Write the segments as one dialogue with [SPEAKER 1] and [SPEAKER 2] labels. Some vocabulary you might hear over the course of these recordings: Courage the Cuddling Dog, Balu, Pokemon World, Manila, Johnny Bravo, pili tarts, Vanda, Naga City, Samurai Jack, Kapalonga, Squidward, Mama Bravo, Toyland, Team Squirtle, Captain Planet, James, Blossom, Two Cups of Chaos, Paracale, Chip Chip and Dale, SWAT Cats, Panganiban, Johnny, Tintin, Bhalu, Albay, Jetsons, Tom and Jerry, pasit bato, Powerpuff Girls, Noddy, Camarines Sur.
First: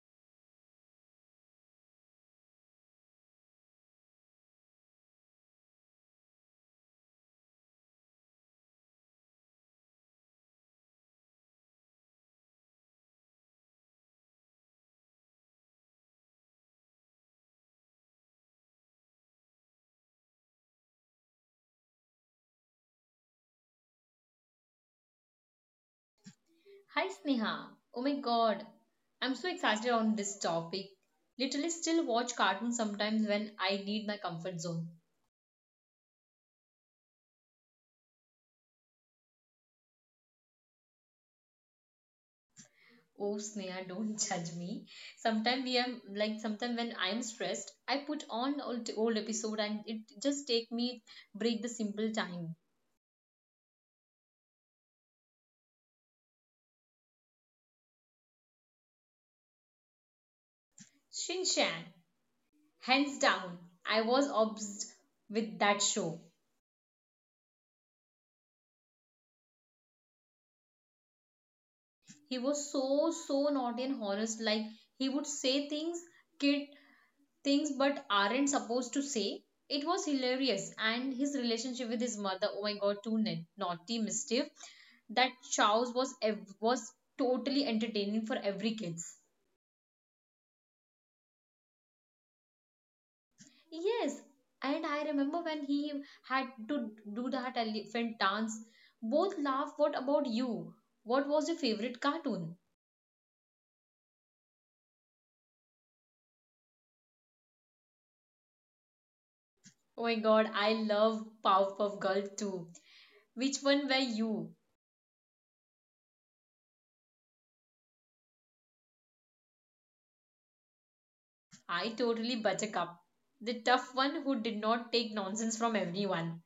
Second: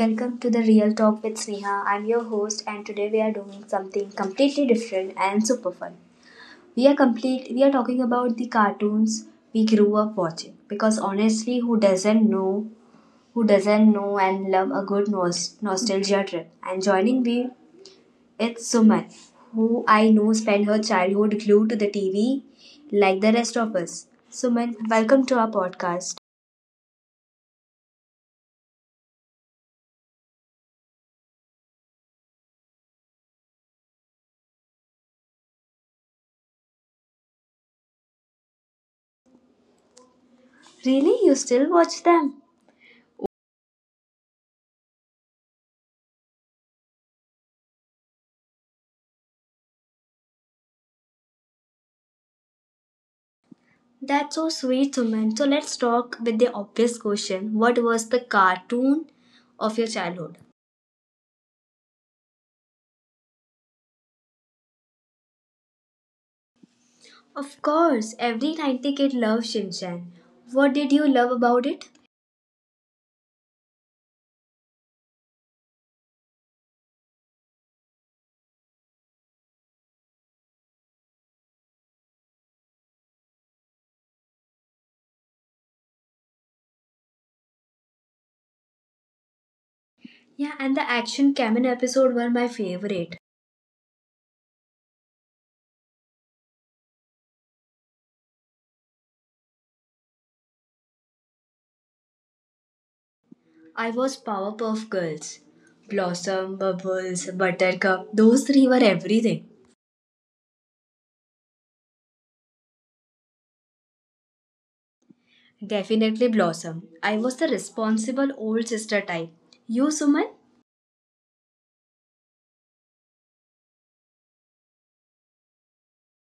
[SPEAKER 1] welcome to the Real Talk with Sneha. I'm your host and today we are doing something completely different and super fun. We are talking about the cartoons we grew up watching because honestly who doesn't know and love a good nostalgia trip, and joining me it's Suman, who I know spent her childhood glued to the TV like the rest of us. Suman, welcome to our podcast.
[SPEAKER 2] Hi Sneha. Oh my god. I'm so excited on this topic. Literally still watch cartoons sometimes when I need my comfort zone.
[SPEAKER 1] Really? You still watch them?
[SPEAKER 2] Oh Sneha, don't judge me. Sometimes we am like sometimes when I'm stressed, I put on old episode and it just take me break the simple time.
[SPEAKER 1] That's so sweet, Suman. So let's talk with the obvious question. What was the cartoon of your childhood?
[SPEAKER 2] Shin hands down. I was obsessed with that show.
[SPEAKER 1] Of course, every 90 kid loves Shinchan. What did you love about it?
[SPEAKER 2] He was so naughty and honest like he would say things kid things but aren't supposed to say. It was hilarious. And his relationship with his mother, oh my god, too naughty, mischief. That Chow's was totally entertaining for every kids.
[SPEAKER 1] Yeah, and the Action Kamen episode were my favorite.
[SPEAKER 2] Yes, and I remember when he had to do that elephant dance. Both laugh. What about you? What was your favorite cartoon?
[SPEAKER 1] I was Powerpuff Girls. Blossom, Bubbles, Buttercup, those three were everything.
[SPEAKER 2] Oh my god, I love Powerpuff Girl too. Which one were you?
[SPEAKER 1] Definitely Blossom. I was the responsible old sister type. You, Suman?
[SPEAKER 2] I totally buttercup, the tough one who did not take nonsense from everyone.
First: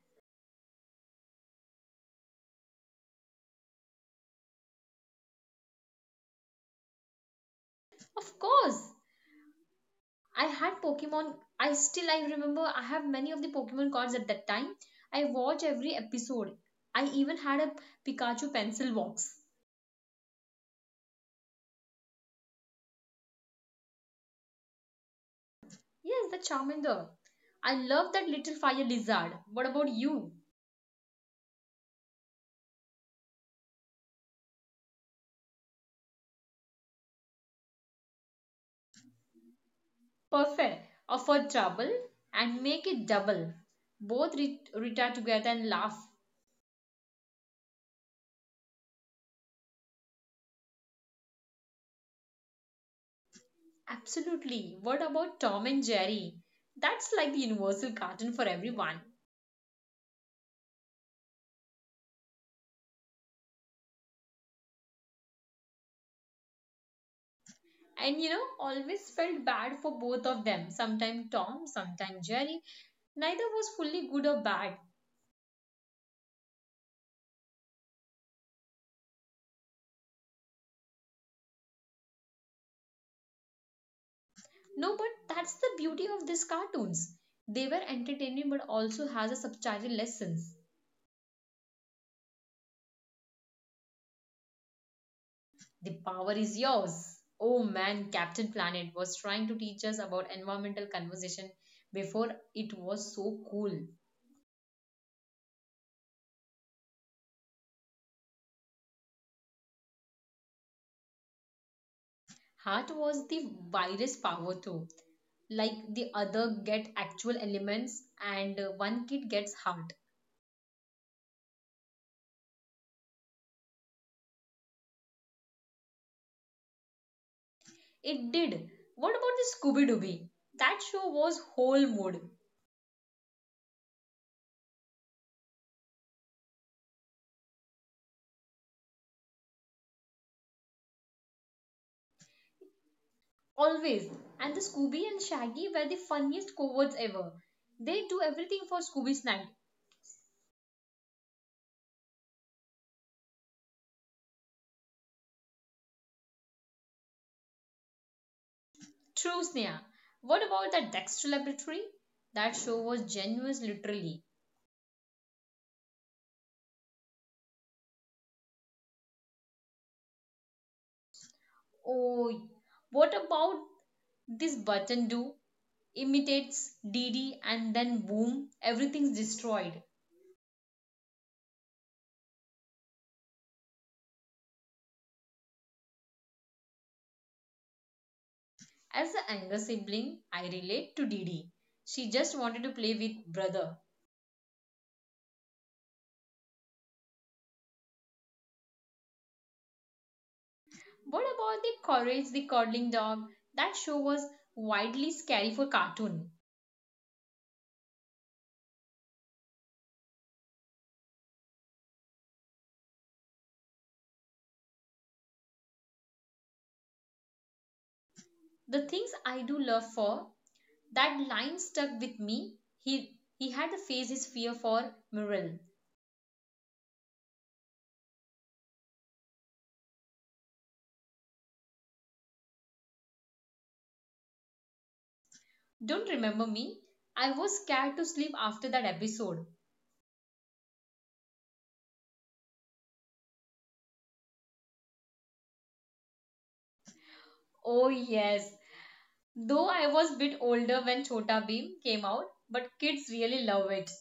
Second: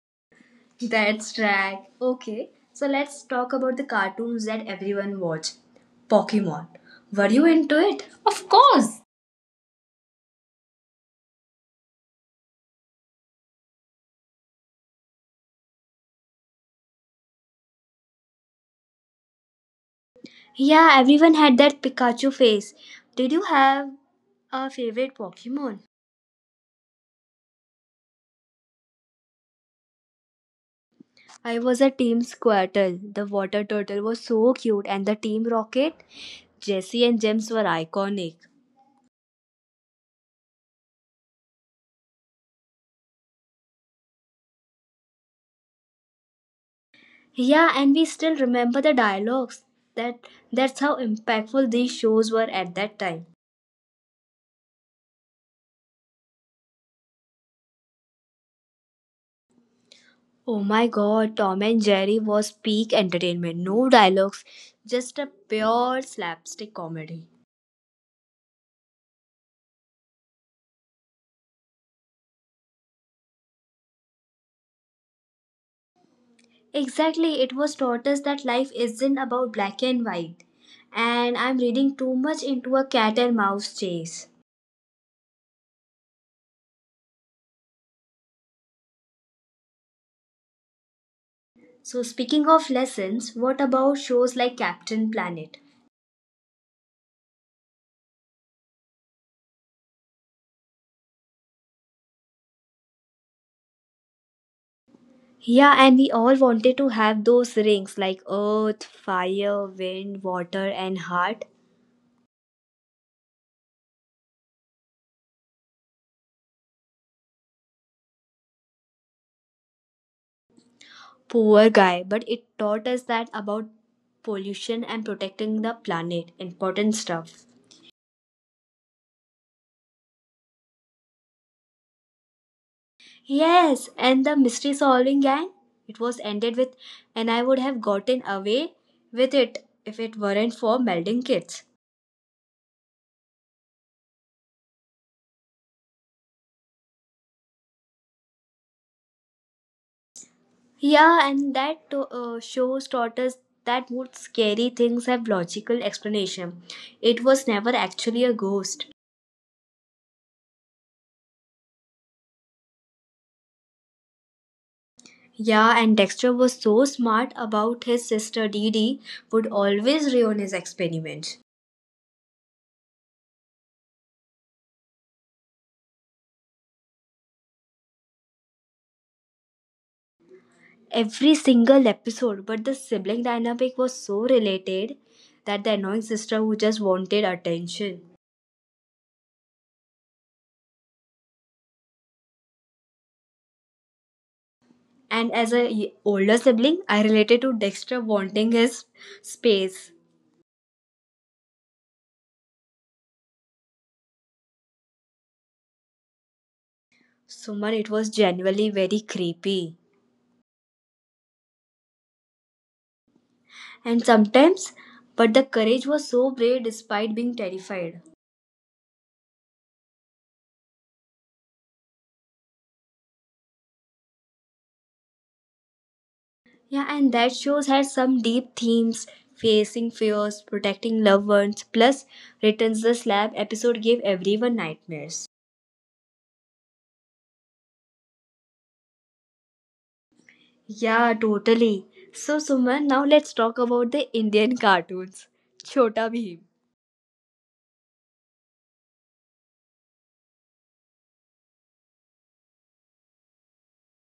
[SPEAKER 1] That's right. Okay, so let's talk about the cartoons that everyone watch. Pokemon. Were you into it?
[SPEAKER 2] Of
[SPEAKER 1] Of
[SPEAKER 2] course,
[SPEAKER 1] course!
[SPEAKER 2] I had Pokemon. I remember I have many of the Pokemon cards at that time. I watch every episode. I even had a Pikachu pencil box.
[SPEAKER 1] Yeah, everyone had that Pikachu face. Did you have a favorite Pokemon?
[SPEAKER 2] Yes, the Charmander. I love that little fire lizard. What about you?
[SPEAKER 1] I was a Team Squirtle. The water turtle was so cute, and the Team Rocket, Jesse and James were iconic.
[SPEAKER 2] Perfect. Offer trouble and make it double. Both retire together and laugh.
[SPEAKER 1] Yeah, and we still remember the dialogues. That that's how impactful these shows were at that time.
[SPEAKER 2] Absolutely. What about Tom and Jerry? That's like the universal cartoon for everyone.
[SPEAKER 1] Oh my god, Tom and Jerry was peak entertainment. No dialogues, just a pure slapstick comedy.
[SPEAKER 2] And you know, always felt bad for both of them. Sometimes Tom, sometimes Jerry. Neither was fully good or bad.
[SPEAKER 1] Exactly, it was taught us that life isn't about black and white. And I'm reading too much into a cat and mouse chase.
[SPEAKER 2] No, but that's the beauty of these cartoons. They were entertaining but also has a substantial lessons.
[SPEAKER 1] So, speaking of lessons, what about shows like Captain Planet?
[SPEAKER 2] The power is yours. Oh man, Captain Planet was trying to teach us about environmental conversation before it was so cool.
[SPEAKER 1] Yeah, and we all wanted to have those rings like earth, fire, wind, water, and heart.
[SPEAKER 2] Heart was the virus power too like the other get actual elements and one kid gets heart.
[SPEAKER 1] Poor guy, but it taught us that about pollution and protecting the planet. Important stuff.
[SPEAKER 2] It did. What about the Scooby Dooby? That show was whole mood.
[SPEAKER 1] Yes, and the mystery solving gang. It was ended with, and I would have gotten away with it if it weren't for melding kids.
[SPEAKER 2] Always. And the Scooby and Shaggy were the funniest cowards ever. They do everything for Scooby's night.
[SPEAKER 1] Yeah, and that shows taught us that most scary things have logical explanation. It was never actually a ghost.
[SPEAKER 2] True, Sneha. What about the Dexter Laboratory? That show was genuine, literally.
[SPEAKER 1] Yeah, and Dexter was so smart about his sister Dee Dee would always ruin his experiments.
[SPEAKER 2] Oh, what about this button do? Imitates DD and then boom, everything's destroyed.
[SPEAKER 1] Every single episode, but the sibling dynamic was so related that the annoying sister who just wanted attention.
[SPEAKER 2] As the younger sibling, I relate to Didi. She just wanted to play with brother.
[SPEAKER 1] And as a older sibling, I related to Dexter wanting his space.
[SPEAKER 2] What about the Courage the Cuddling Dog? That show was widely scary for cartoon.
[SPEAKER 1] Suman, it was genuinely very creepy. And sometimes, but the courage was so brave despite being terrified.
[SPEAKER 2] The things I do love for, that line stuck with me. He he had to face his fear for Muriel.
[SPEAKER 1] Yeah, and that shows had some deep themes facing fears, protecting loved ones, plus returns the slab episode gave everyone nightmares.
[SPEAKER 2] Don't remember me? I was scared to sleep after that episode.
[SPEAKER 1] Yeah, totally. So, Suman, now let's talk about the Indian cartoons. Chota Bheem.
[SPEAKER 2] Oh yes. Though I was a bit older when Chota Beam came out, but kids really love it.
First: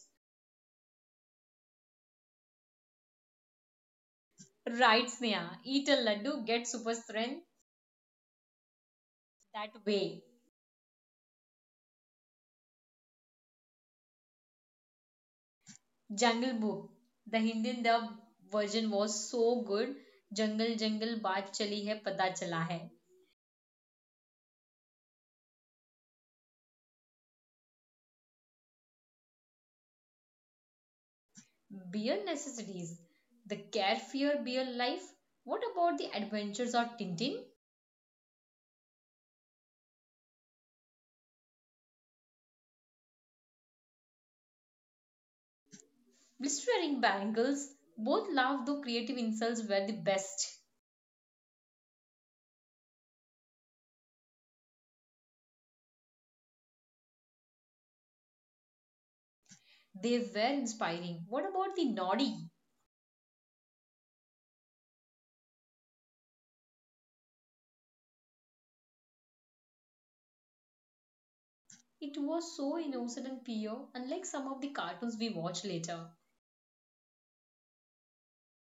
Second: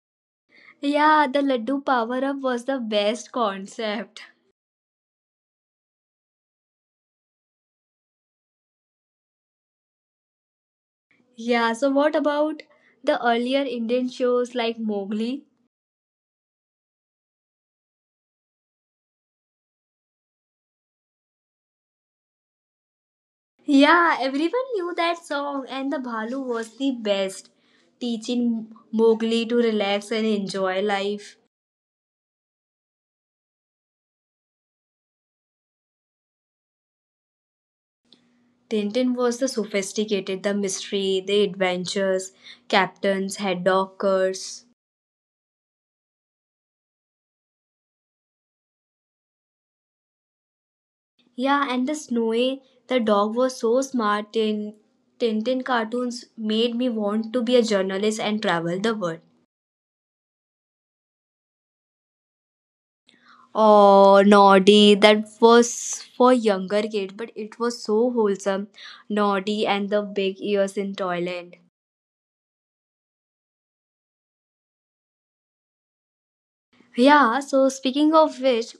[SPEAKER 1] Yeah, the Laddu power up was the best concept.
[SPEAKER 2] Right, Sneha. Eat a laddu, get super strength that way.
[SPEAKER 1] Yeah, so what about the earlier Indian shows like Mowgli?
[SPEAKER 2] Jungle Book. The Hindi dub version was so good. Jungle Jungle बात chali hai pata chala hai.
[SPEAKER 1] Yeah, everyone knew that song, and the Bhalu was the best, teaching Mowgli to relax and enjoy life.
[SPEAKER 2] Beer necessities. The carefree beer life. What about the adventures of Tintin?
[SPEAKER 1] Tintin was the sophisticated, the mystery, the adventures, captains, head dockers.
[SPEAKER 2] Blistering bangles. Both laugh though creative insults were the best.
[SPEAKER 1] Yeah, and the Snowy, the dog was so smart. Tintin cartoons made me want to be a journalist and travel the world.
[SPEAKER 2] They were inspiring. What about the naughty?
[SPEAKER 1] Oh, Noddy, that was for younger kids, but it was so wholesome. Noddy and the big ears in Toyland.
[SPEAKER 2] It was so innocent and pure, unlike some of the cartoons we watch later.
[SPEAKER 1] Yeah, so speaking of which,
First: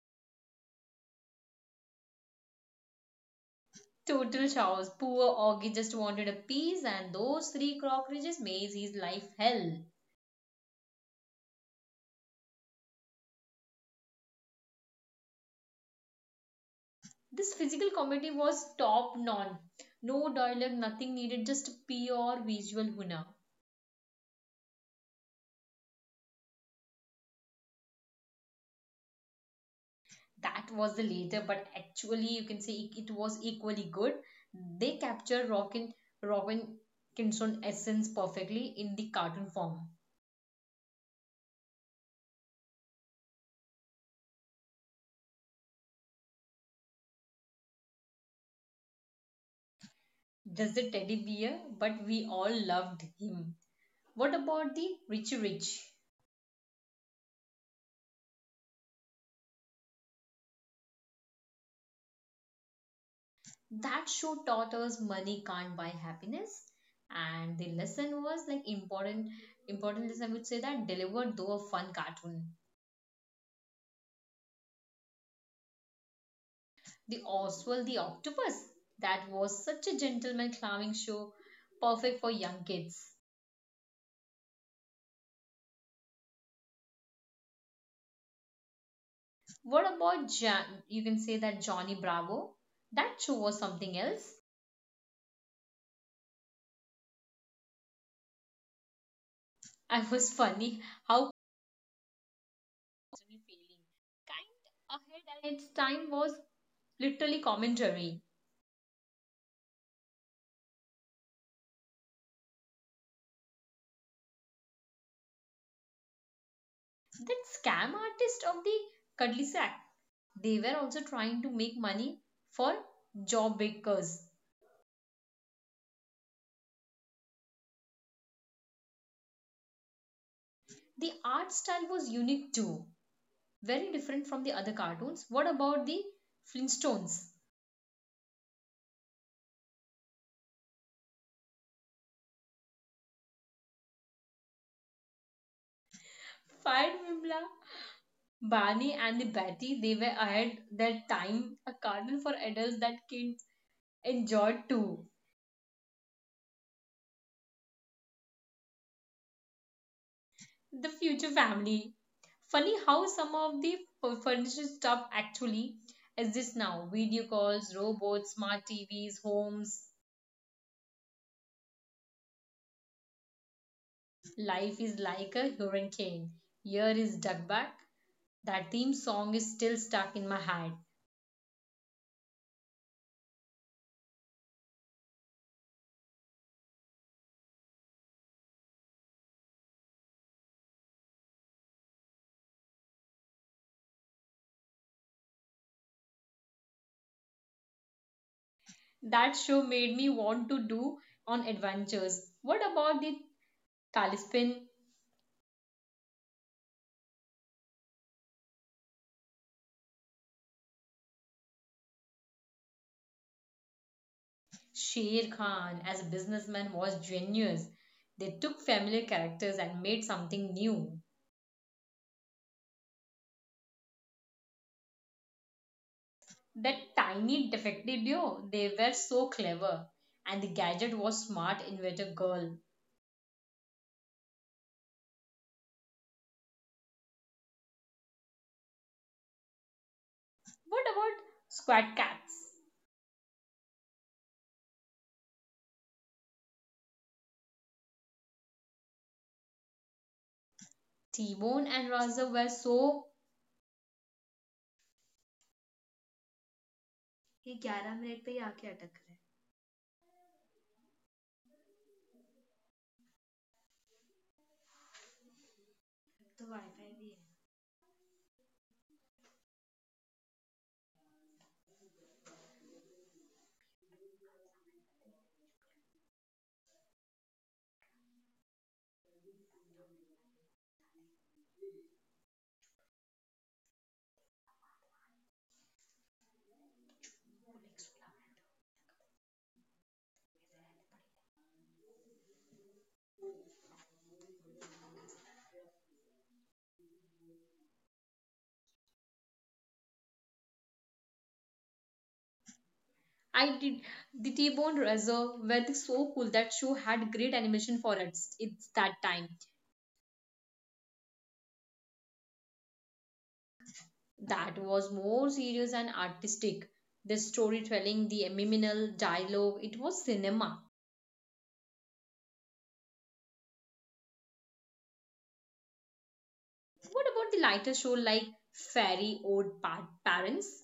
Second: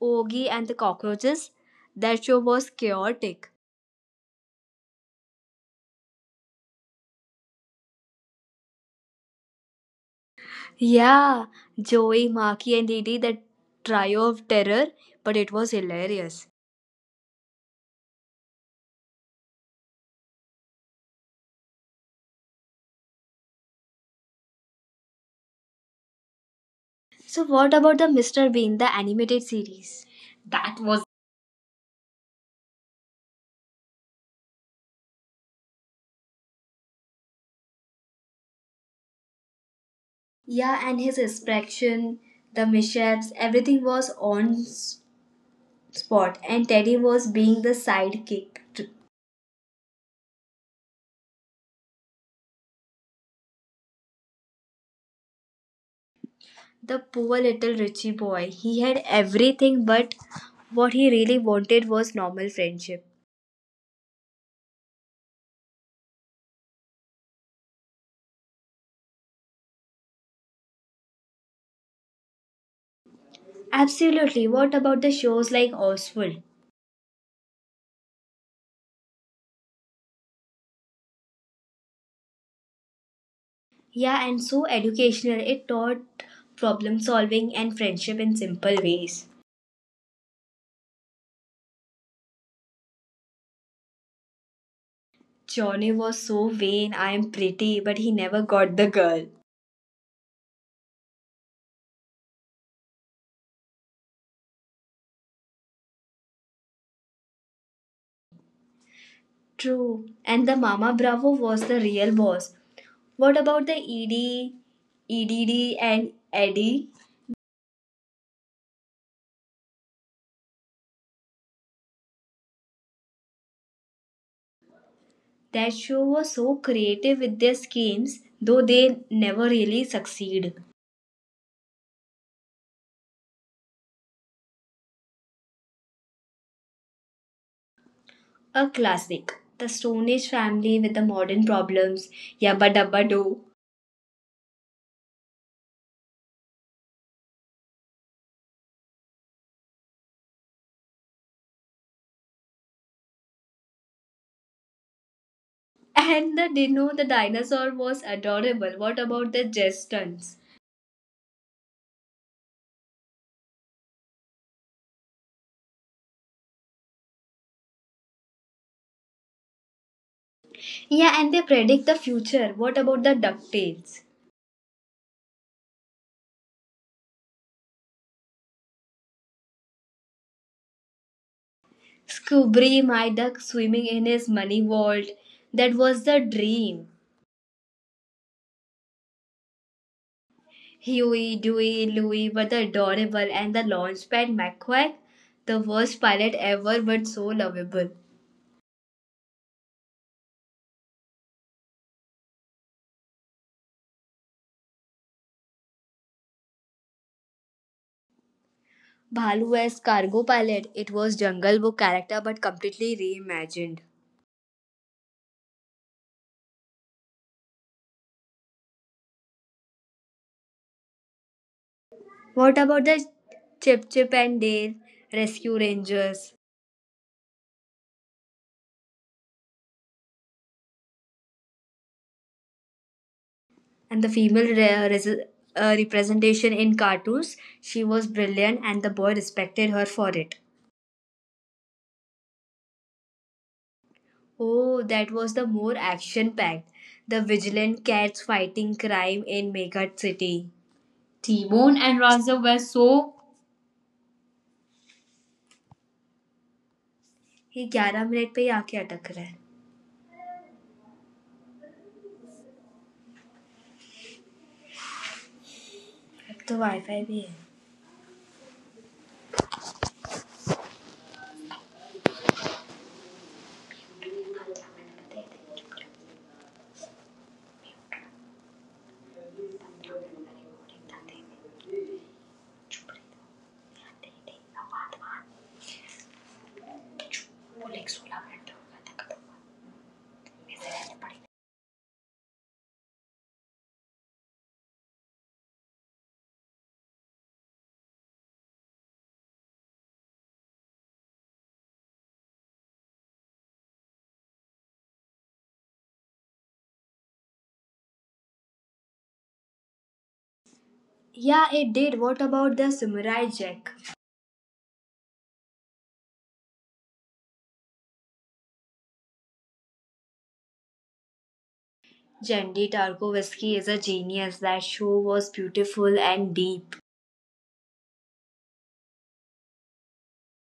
[SPEAKER 1] Ogie and the cockroaches, that show was chaotic.
[SPEAKER 2] Total chaos. Poor Augie just wanted a piece, and those three cockroaches made his life hell.
[SPEAKER 1] Yeah, Joey, Marky, and Didi, that trio of terror, but it was hilarious.
[SPEAKER 2] This physical comedy was top notch. No dialogue, nothing needed, just pure visual huna.
[SPEAKER 1] So what about the Mr. Bean, the animated series?
[SPEAKER 2] That
[SPEAKER 1] That
[SPEAKER 2] was the
[SPEAKER 1] was
[SPEAKER 2] later, but actually, you can say it, was equally good. They capture Rockin, Robin Kinson essence perfectly in the cartoon form.
[SPEAKER 1] yeah, and his expression, the mishaps, everything was on spot, and Teddy was being the sidekick. To-
[SPEAKER 2] Just the teddy bear, but we all loved him. What about the Richie Rich?
[SPEAKER 1] The poor little Richie boy, he had everything, but what he really wanted was normal friendship.
[SPEAKER 2] That show taught us money can't buy happiness. And the lesson was like important, important lesson I would say that delivered though a fun cartoon.
[SPEAKER 1] Absolutely. What about the shows like Oswald?
[SPEAKER 2] The Oswald the Octopus. That was such a gentleman clowning show, perfect for young kids.
[SPEAKER 1] Yeah, and so educational. It taught problem solving and friendship in simple ways.
[SPEAKER 2] What about Jan? You can say that Johnny Bravo. That show was something else.
[SPEAKER 1] Johnny was so vain, I am pretty, but he never got the girl.
[SPEAKER 2] I was funny. How constantly failing. Kind ahead at its time was literally commentary.
[SPEAKER 1] True. And the Mama Bravo was the real boss. What about the ED, EDD, and Eddie?
[SPEAKER 2] That scam artist of the cuddly sack. They were also trying to make money for job bakers.
[SPEAKER 1] That show was so creative with their schemes, though they never really succeed.
[SPEAKER 2] The art style was unique too, very different from the other cartoons. What about the Flintstones?
[SPEAKER 1] A classic. The Stone Age family with the modern problems. Yabba dabba do.
[SPEAKER 2] Fine, Vimla. Barney and the Betty, they were ahead their time, a cartoon for adults that kids enjoyed too.
[SPEAKER 1] And the Dino the dinosaur was adorable. What about the Jetsons?
[SPEAKER 2] The Future Family. Funny how some of the furniture stuff actually exists now. Video calls, robots, smart TVs, homes.
[SPEAKER 1] Yeah, and they predict the future. What about the DuckTales?
[SPEAKER 2] Life is like a hurricane. Year is dug Back. That theme song is still stuck in my head.
[SPEAKER 1] Scooby, my duck swimming in his money vault. That was the dream. Huey, Dewey, Louie were the adorable and the launchpad McQuack, the worst pilot ever but so lovable.
[SPEAKER 2] That show made me want to do on adventures. What about the Talispin?
[SPEAKER 1] Balu as cargo pilot, it was Jungle Book character but completely reimagined.
[SPEAKER 2] Sher Khan as a businessman was genius. They took familiar characters and made something new.
[SPEAKER 1] What about the Chip and Dale rescue rangers?
[SPEAKER 2] That tiny defective duo, they were so clever. And the gadget was smart inventor girl.
[SPEAKER 1] And the female representation in cartoons. She was brilliant, and the boy respected her for it.
[SPEAKER 2] What about Squad Cats?
[SPEAKER 1] Oh, that was the more action packed. The vigilant cats fighting crime in Mega City.
[SPEAKER 2] T-Bone
[SPEAKER 1] Timon
[SPEAKER 2] and
[SPEAKER 1] and
[SPEAKER 2] Raza were
[SPEAKER 1] Raza were
[SPEAKER 2] so
[SPEAKER 1] so
[SPEAKER 2] ये
[SPEAKER 1] ये
[SPEAKER 2] ग्यारह
[SPEAKER 1] ग्यारह
[SPEAKER 2] minute पे ही
[SPEAKER 1] minute पे ही
[SPEAKER 2] आके
[SPEAKER 1] आके
[SPEAKER 2] अटक रहा
[SPEAKER 1] अटक
[SPEAKER 2] है.
[SPEAKER 1] रहा है
[SPEAKER 2] तो
[SPEAKER 1] अब तो
[SPEAKER 2] वाईफाई भी
[SPEAKER 1] वाईफाई
[SPEAKER 2] है.
[SPEAKER 1] भी है.
[SPEAKER 2] I did the T-Bone Razor were so cool. That show had great animation for its that time.
[SPEAKER 1] Yeah, it did. What about the Samurai Jack?
[SPEAKER 2] That was more serious and artistic. The storytelling, the liminal dialogue, it was cinema.
[SPEAKER 1] Jandy Tarkovsky is a genius. That show was beautiful and deep.
[SPEAKER 2] What about the lighter show like Fairy Old Parents?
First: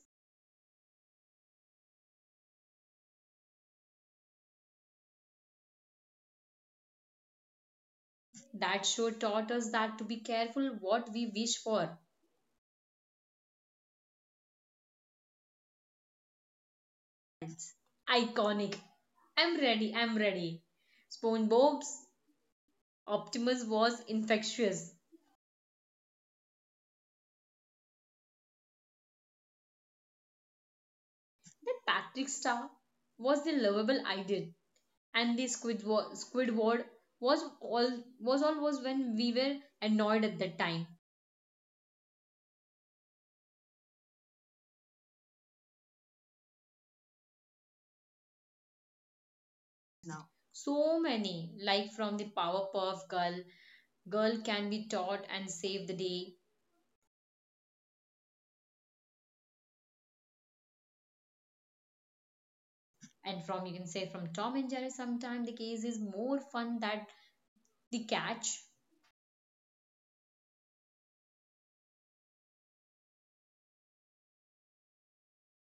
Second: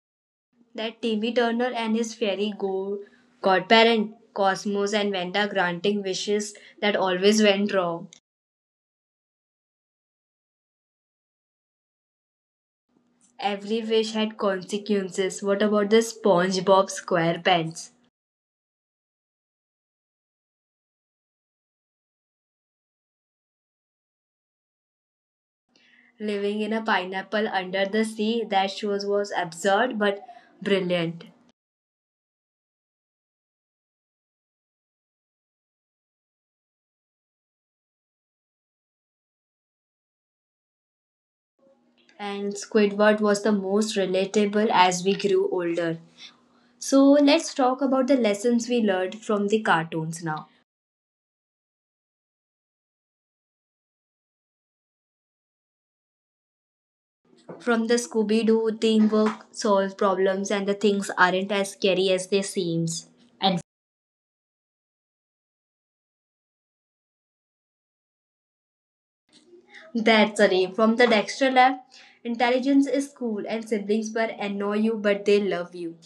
[SPEAKER 1] That Timmy Turner and his godparent, Cosmos and Vanda granting wishes that always went wrong.
[SPEAKER 2] That show taught us that to be careful what we wish for.
[SPEAKER 1] Every wish had consequences. What about the SpongeBob SquarePants?
[SPEAKER 2] Iconic. I'm ready. SpongeBob's Optimus was infectious.
[SPEAKER 1] Living in a pineapple under the sea, that show was absurd but brilliant.
[SPEAKER 2] The Patrick Star was the lovable idol, and the Squidward was all was when we were annoyed at that time.
[SPEAKER 1] And Squidward was the most relatable as we grew older. So let's talk about the lessons we learned from the
[SPEAKER 2] Now.
[SPEAKER 1] cartoons now.
[SPEAKER 2] So many, like from the Powerpuff Girl, girl can be taught and save the day,
[SPEAKER 1] From the Scooby Doo, teamwork solves problems and the things aren't as scary as they seems.
[SPEAKER 2] and
[SPEAKER 1] And
[SPEAKER 2] from you can say from Tom and Jerry. Sometimes the case is more fun that the catch.
[SPEAKER 1] that's a name. From the Dexter Lab, intelligence is cool and siblings will annoy you but they love you.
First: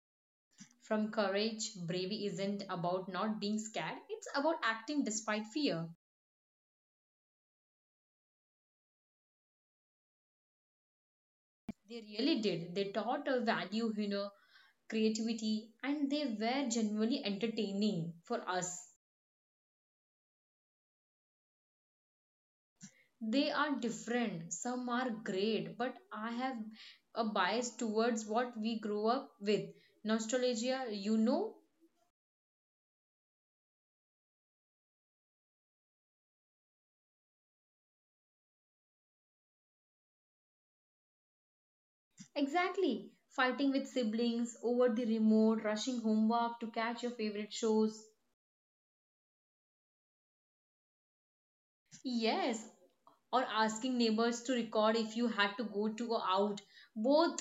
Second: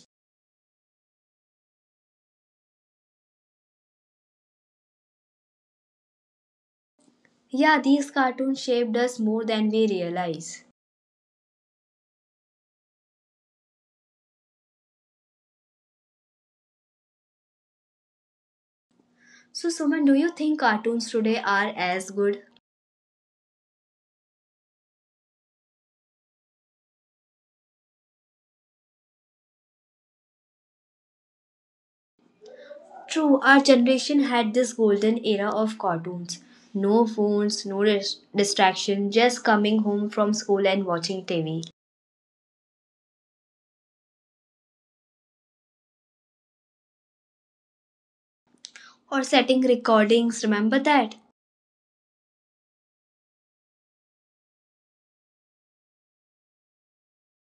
[SPEAKER 2] From courage, bravery isn't about not being scared; it's about acting despite fear.
[SPEAKER 1] Yeah, these cartoons shaped us more than we realize.
[SPEAKER 2] They really did. They taught a value, you know, creativity, and they were genuinely entertaining for us.
[SPEAKER 1] So, Suman, do you think cartoons today are as good?
[SPEAKER 2] They are different. Some are great, but I have a bias towards what we grow up with. Nostalgia, you know?
[SPEAKER 1] True, our generation had this golden era of cartoons. No phones, no distraction, just coming home from school and watching TV.
[SPEAKER 2] Exactly. Fighting with siblings over the remote, rushing homework to catch your favorite shows.
[SPEAKER 1] Or setting recordings, remember that?
[SPEAKER 2] Yes. Or asking neighbors to record if you had to go out. Both.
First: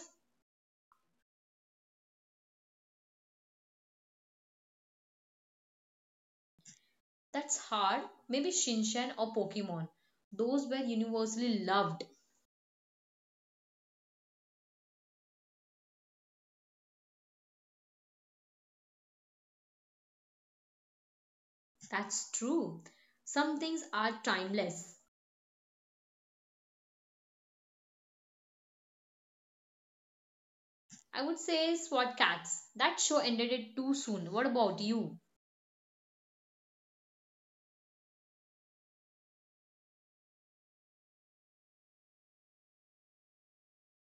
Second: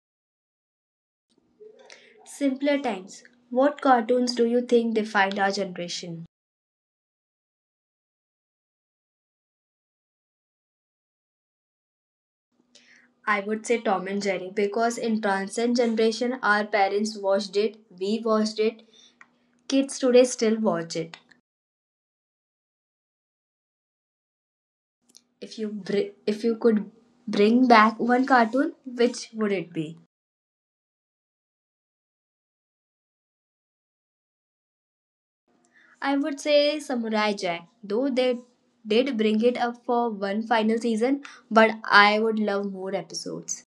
[SPEAKER 1] Simpler times. What cartoons do you think defined our generation?
[SPEAKER 2] That's hard. Maybe Shinshan or Pokemon. Those were universally loved.
[SPEAKER 1] I would say Tom and Jerry because in transcend generation our parents watched it, we watched it, kids today still watch it.
[SPEAKER 2] That's true. Some things are timeless.
[SPEAKER 1] If you could bring back one cartoon, which would it be?
[SPEAKER 2] I would say SWAT Cats. That show ended it too soon. What about you?
[SPEAKER 1] I would say Samurai Jack, though they did bring it up for one final season, but I would love more episodes.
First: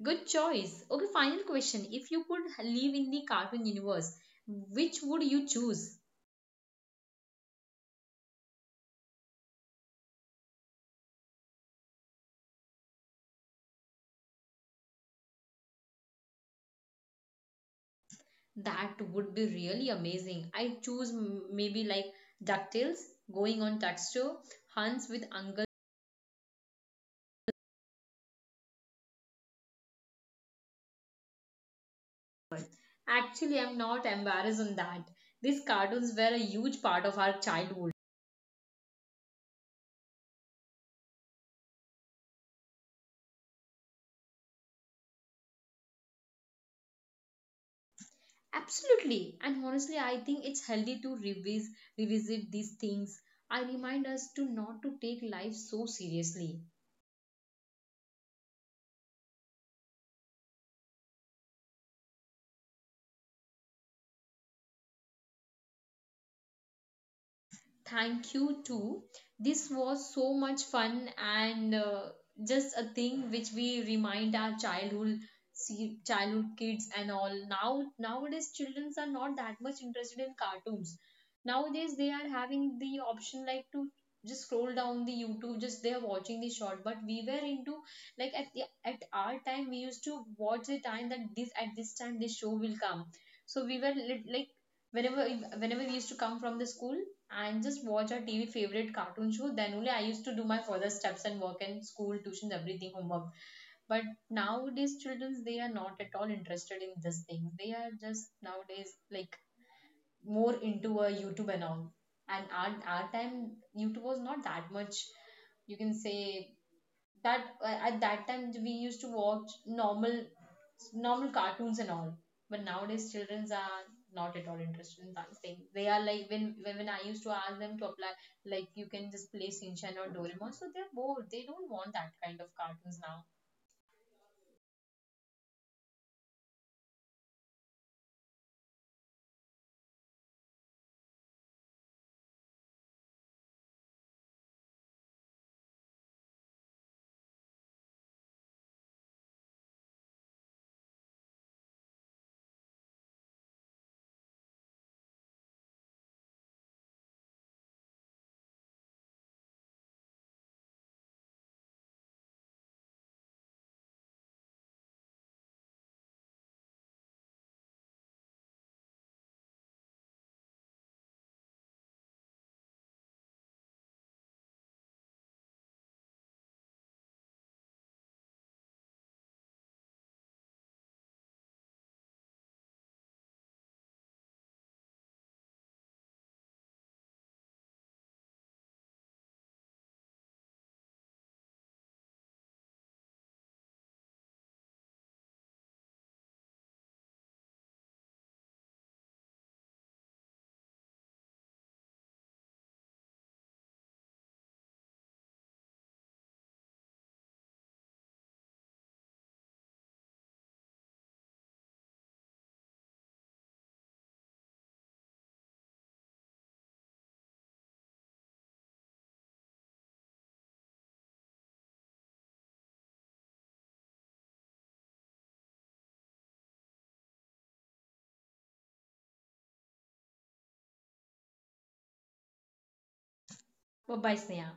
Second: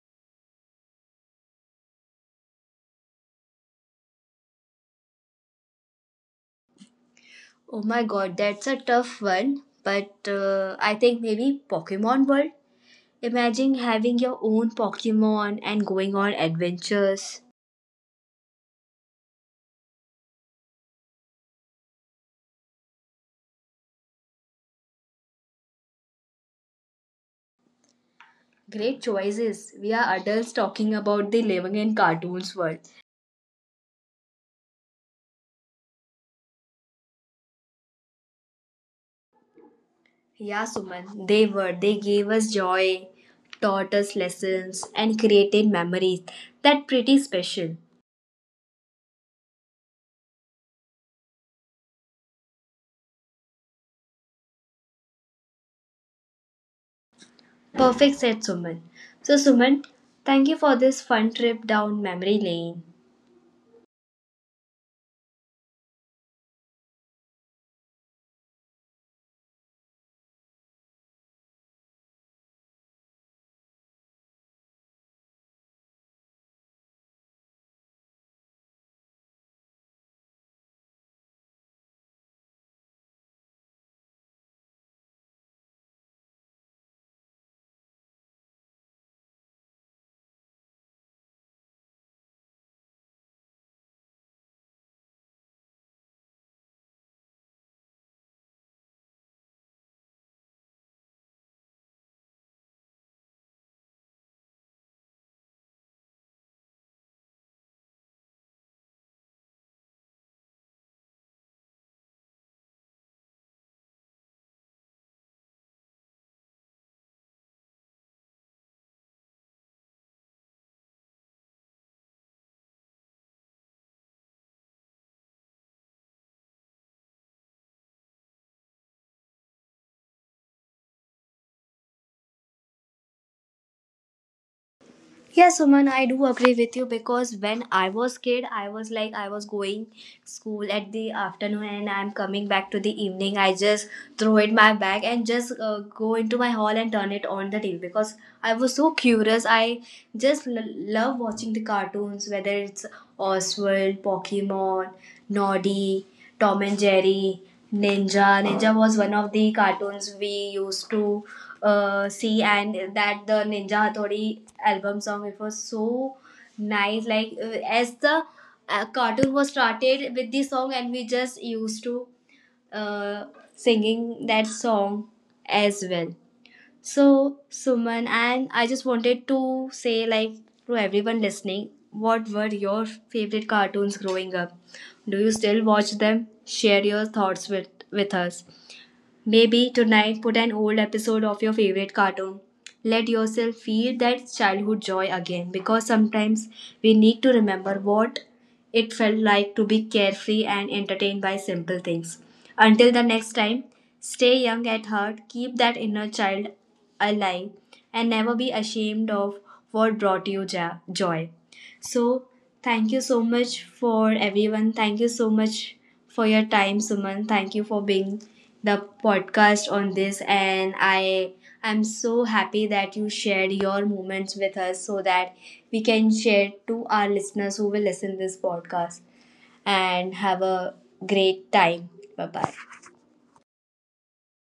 [SPEAKER 2] Good choice. Okay, final question. If you could live in the cartoon universe, which would you choose?
[SPEAKER 1] Oh my god, that's a tough one, but I think maybe Pokemon World. Imagine having your own Pokemon and going on adventures.
[SPEAKER 2] That would be really amazing. I choose maybe like DuckTales, going on Duck Show, Hunts with Uncle.
[SPEAKER 1] Great choices. We are adults talking about the living in cartoons world.
[SPEAKER 2] Actually, I'm not embarrassed on that. These cartoons were a huge part of our childhood.
[SPEAKER 1] Yeah, Suman, they were. They gave us joy, taught us lessons, and created memories that pretty special.
[SPEAKER 2] Absolutely. And honestly, I think it's healthy to revisit these things. I remind us to not to take life so seriously.
[SPEAKER 1] Perfect, said Suman. So, Suman, thank you for this fun trip down memory lane.
[SPEAKER 2] Thank you too. This was so much fun and just a thing which we remind our childhood see childhood kids and all now nowadays children are not that much interested in cartoons nowadays they are having the option like to just scroll down the youtube just they are watching the short but we were into like at our time we used to watch the time that this at this time this show will come so we were like whenever we used to come from the school and just watch our TV favorite cartoon show. Then only I used to do my further steps and work and school, tuitions, everything, homework. But nowadays, children they are not at all interested in these things. They are just nowadays like more into a YouTube and all. And our time, YouTube was not that much. You can say that at that time we used to watch normal cartoons and all, but nowadays childrens are not at all interested in that thing. They are like when I used to ask them to apply like you can just play shinchan or doraemon so they're bored, they don't want that kind of cartoons now.
[SPEAKER 1] Yeah, Suman, I do agree with you because when I was kid, I was like I was going school at the afternoon and I'm coming back to the evening. I just throw it my bag and just go into my hall and turn it on the TV because I was so curious. I just love watching the cartoons, whether it's Oswald, Pokemon, Noddy, Tom and Jerry, Ninja. Ninja was one of the cartoons we used to see, and that the Ninja Hathodi album song it was so nice, like as the cartoon was started with the song and we just used to uh, singing that song as well. So Suman, and I just wanted to say, like, to everyone listening, what were your favorite cartoons growing up? Do you still watch them? Share your thoughts with us. Maybe tonight put an old episode of your favorite cartoon. Let yourself feel that childhood joy again, because sometimes we need to remember what it felt like to be carefree and entertained by simple things. Until the next time, stay young at heart, keep that inner child alive, and never be ashamed of what brought you joy. So, thank you so much for everyone. Thank you so much for your time, Suman. Thank you for being the podcast on this. And I am so happy that you shared your moments with us so that we can share to our listeners who will listen this podcast and have a great time. Bye bye.
[SPEAKER 2] Bye bye, Sneha.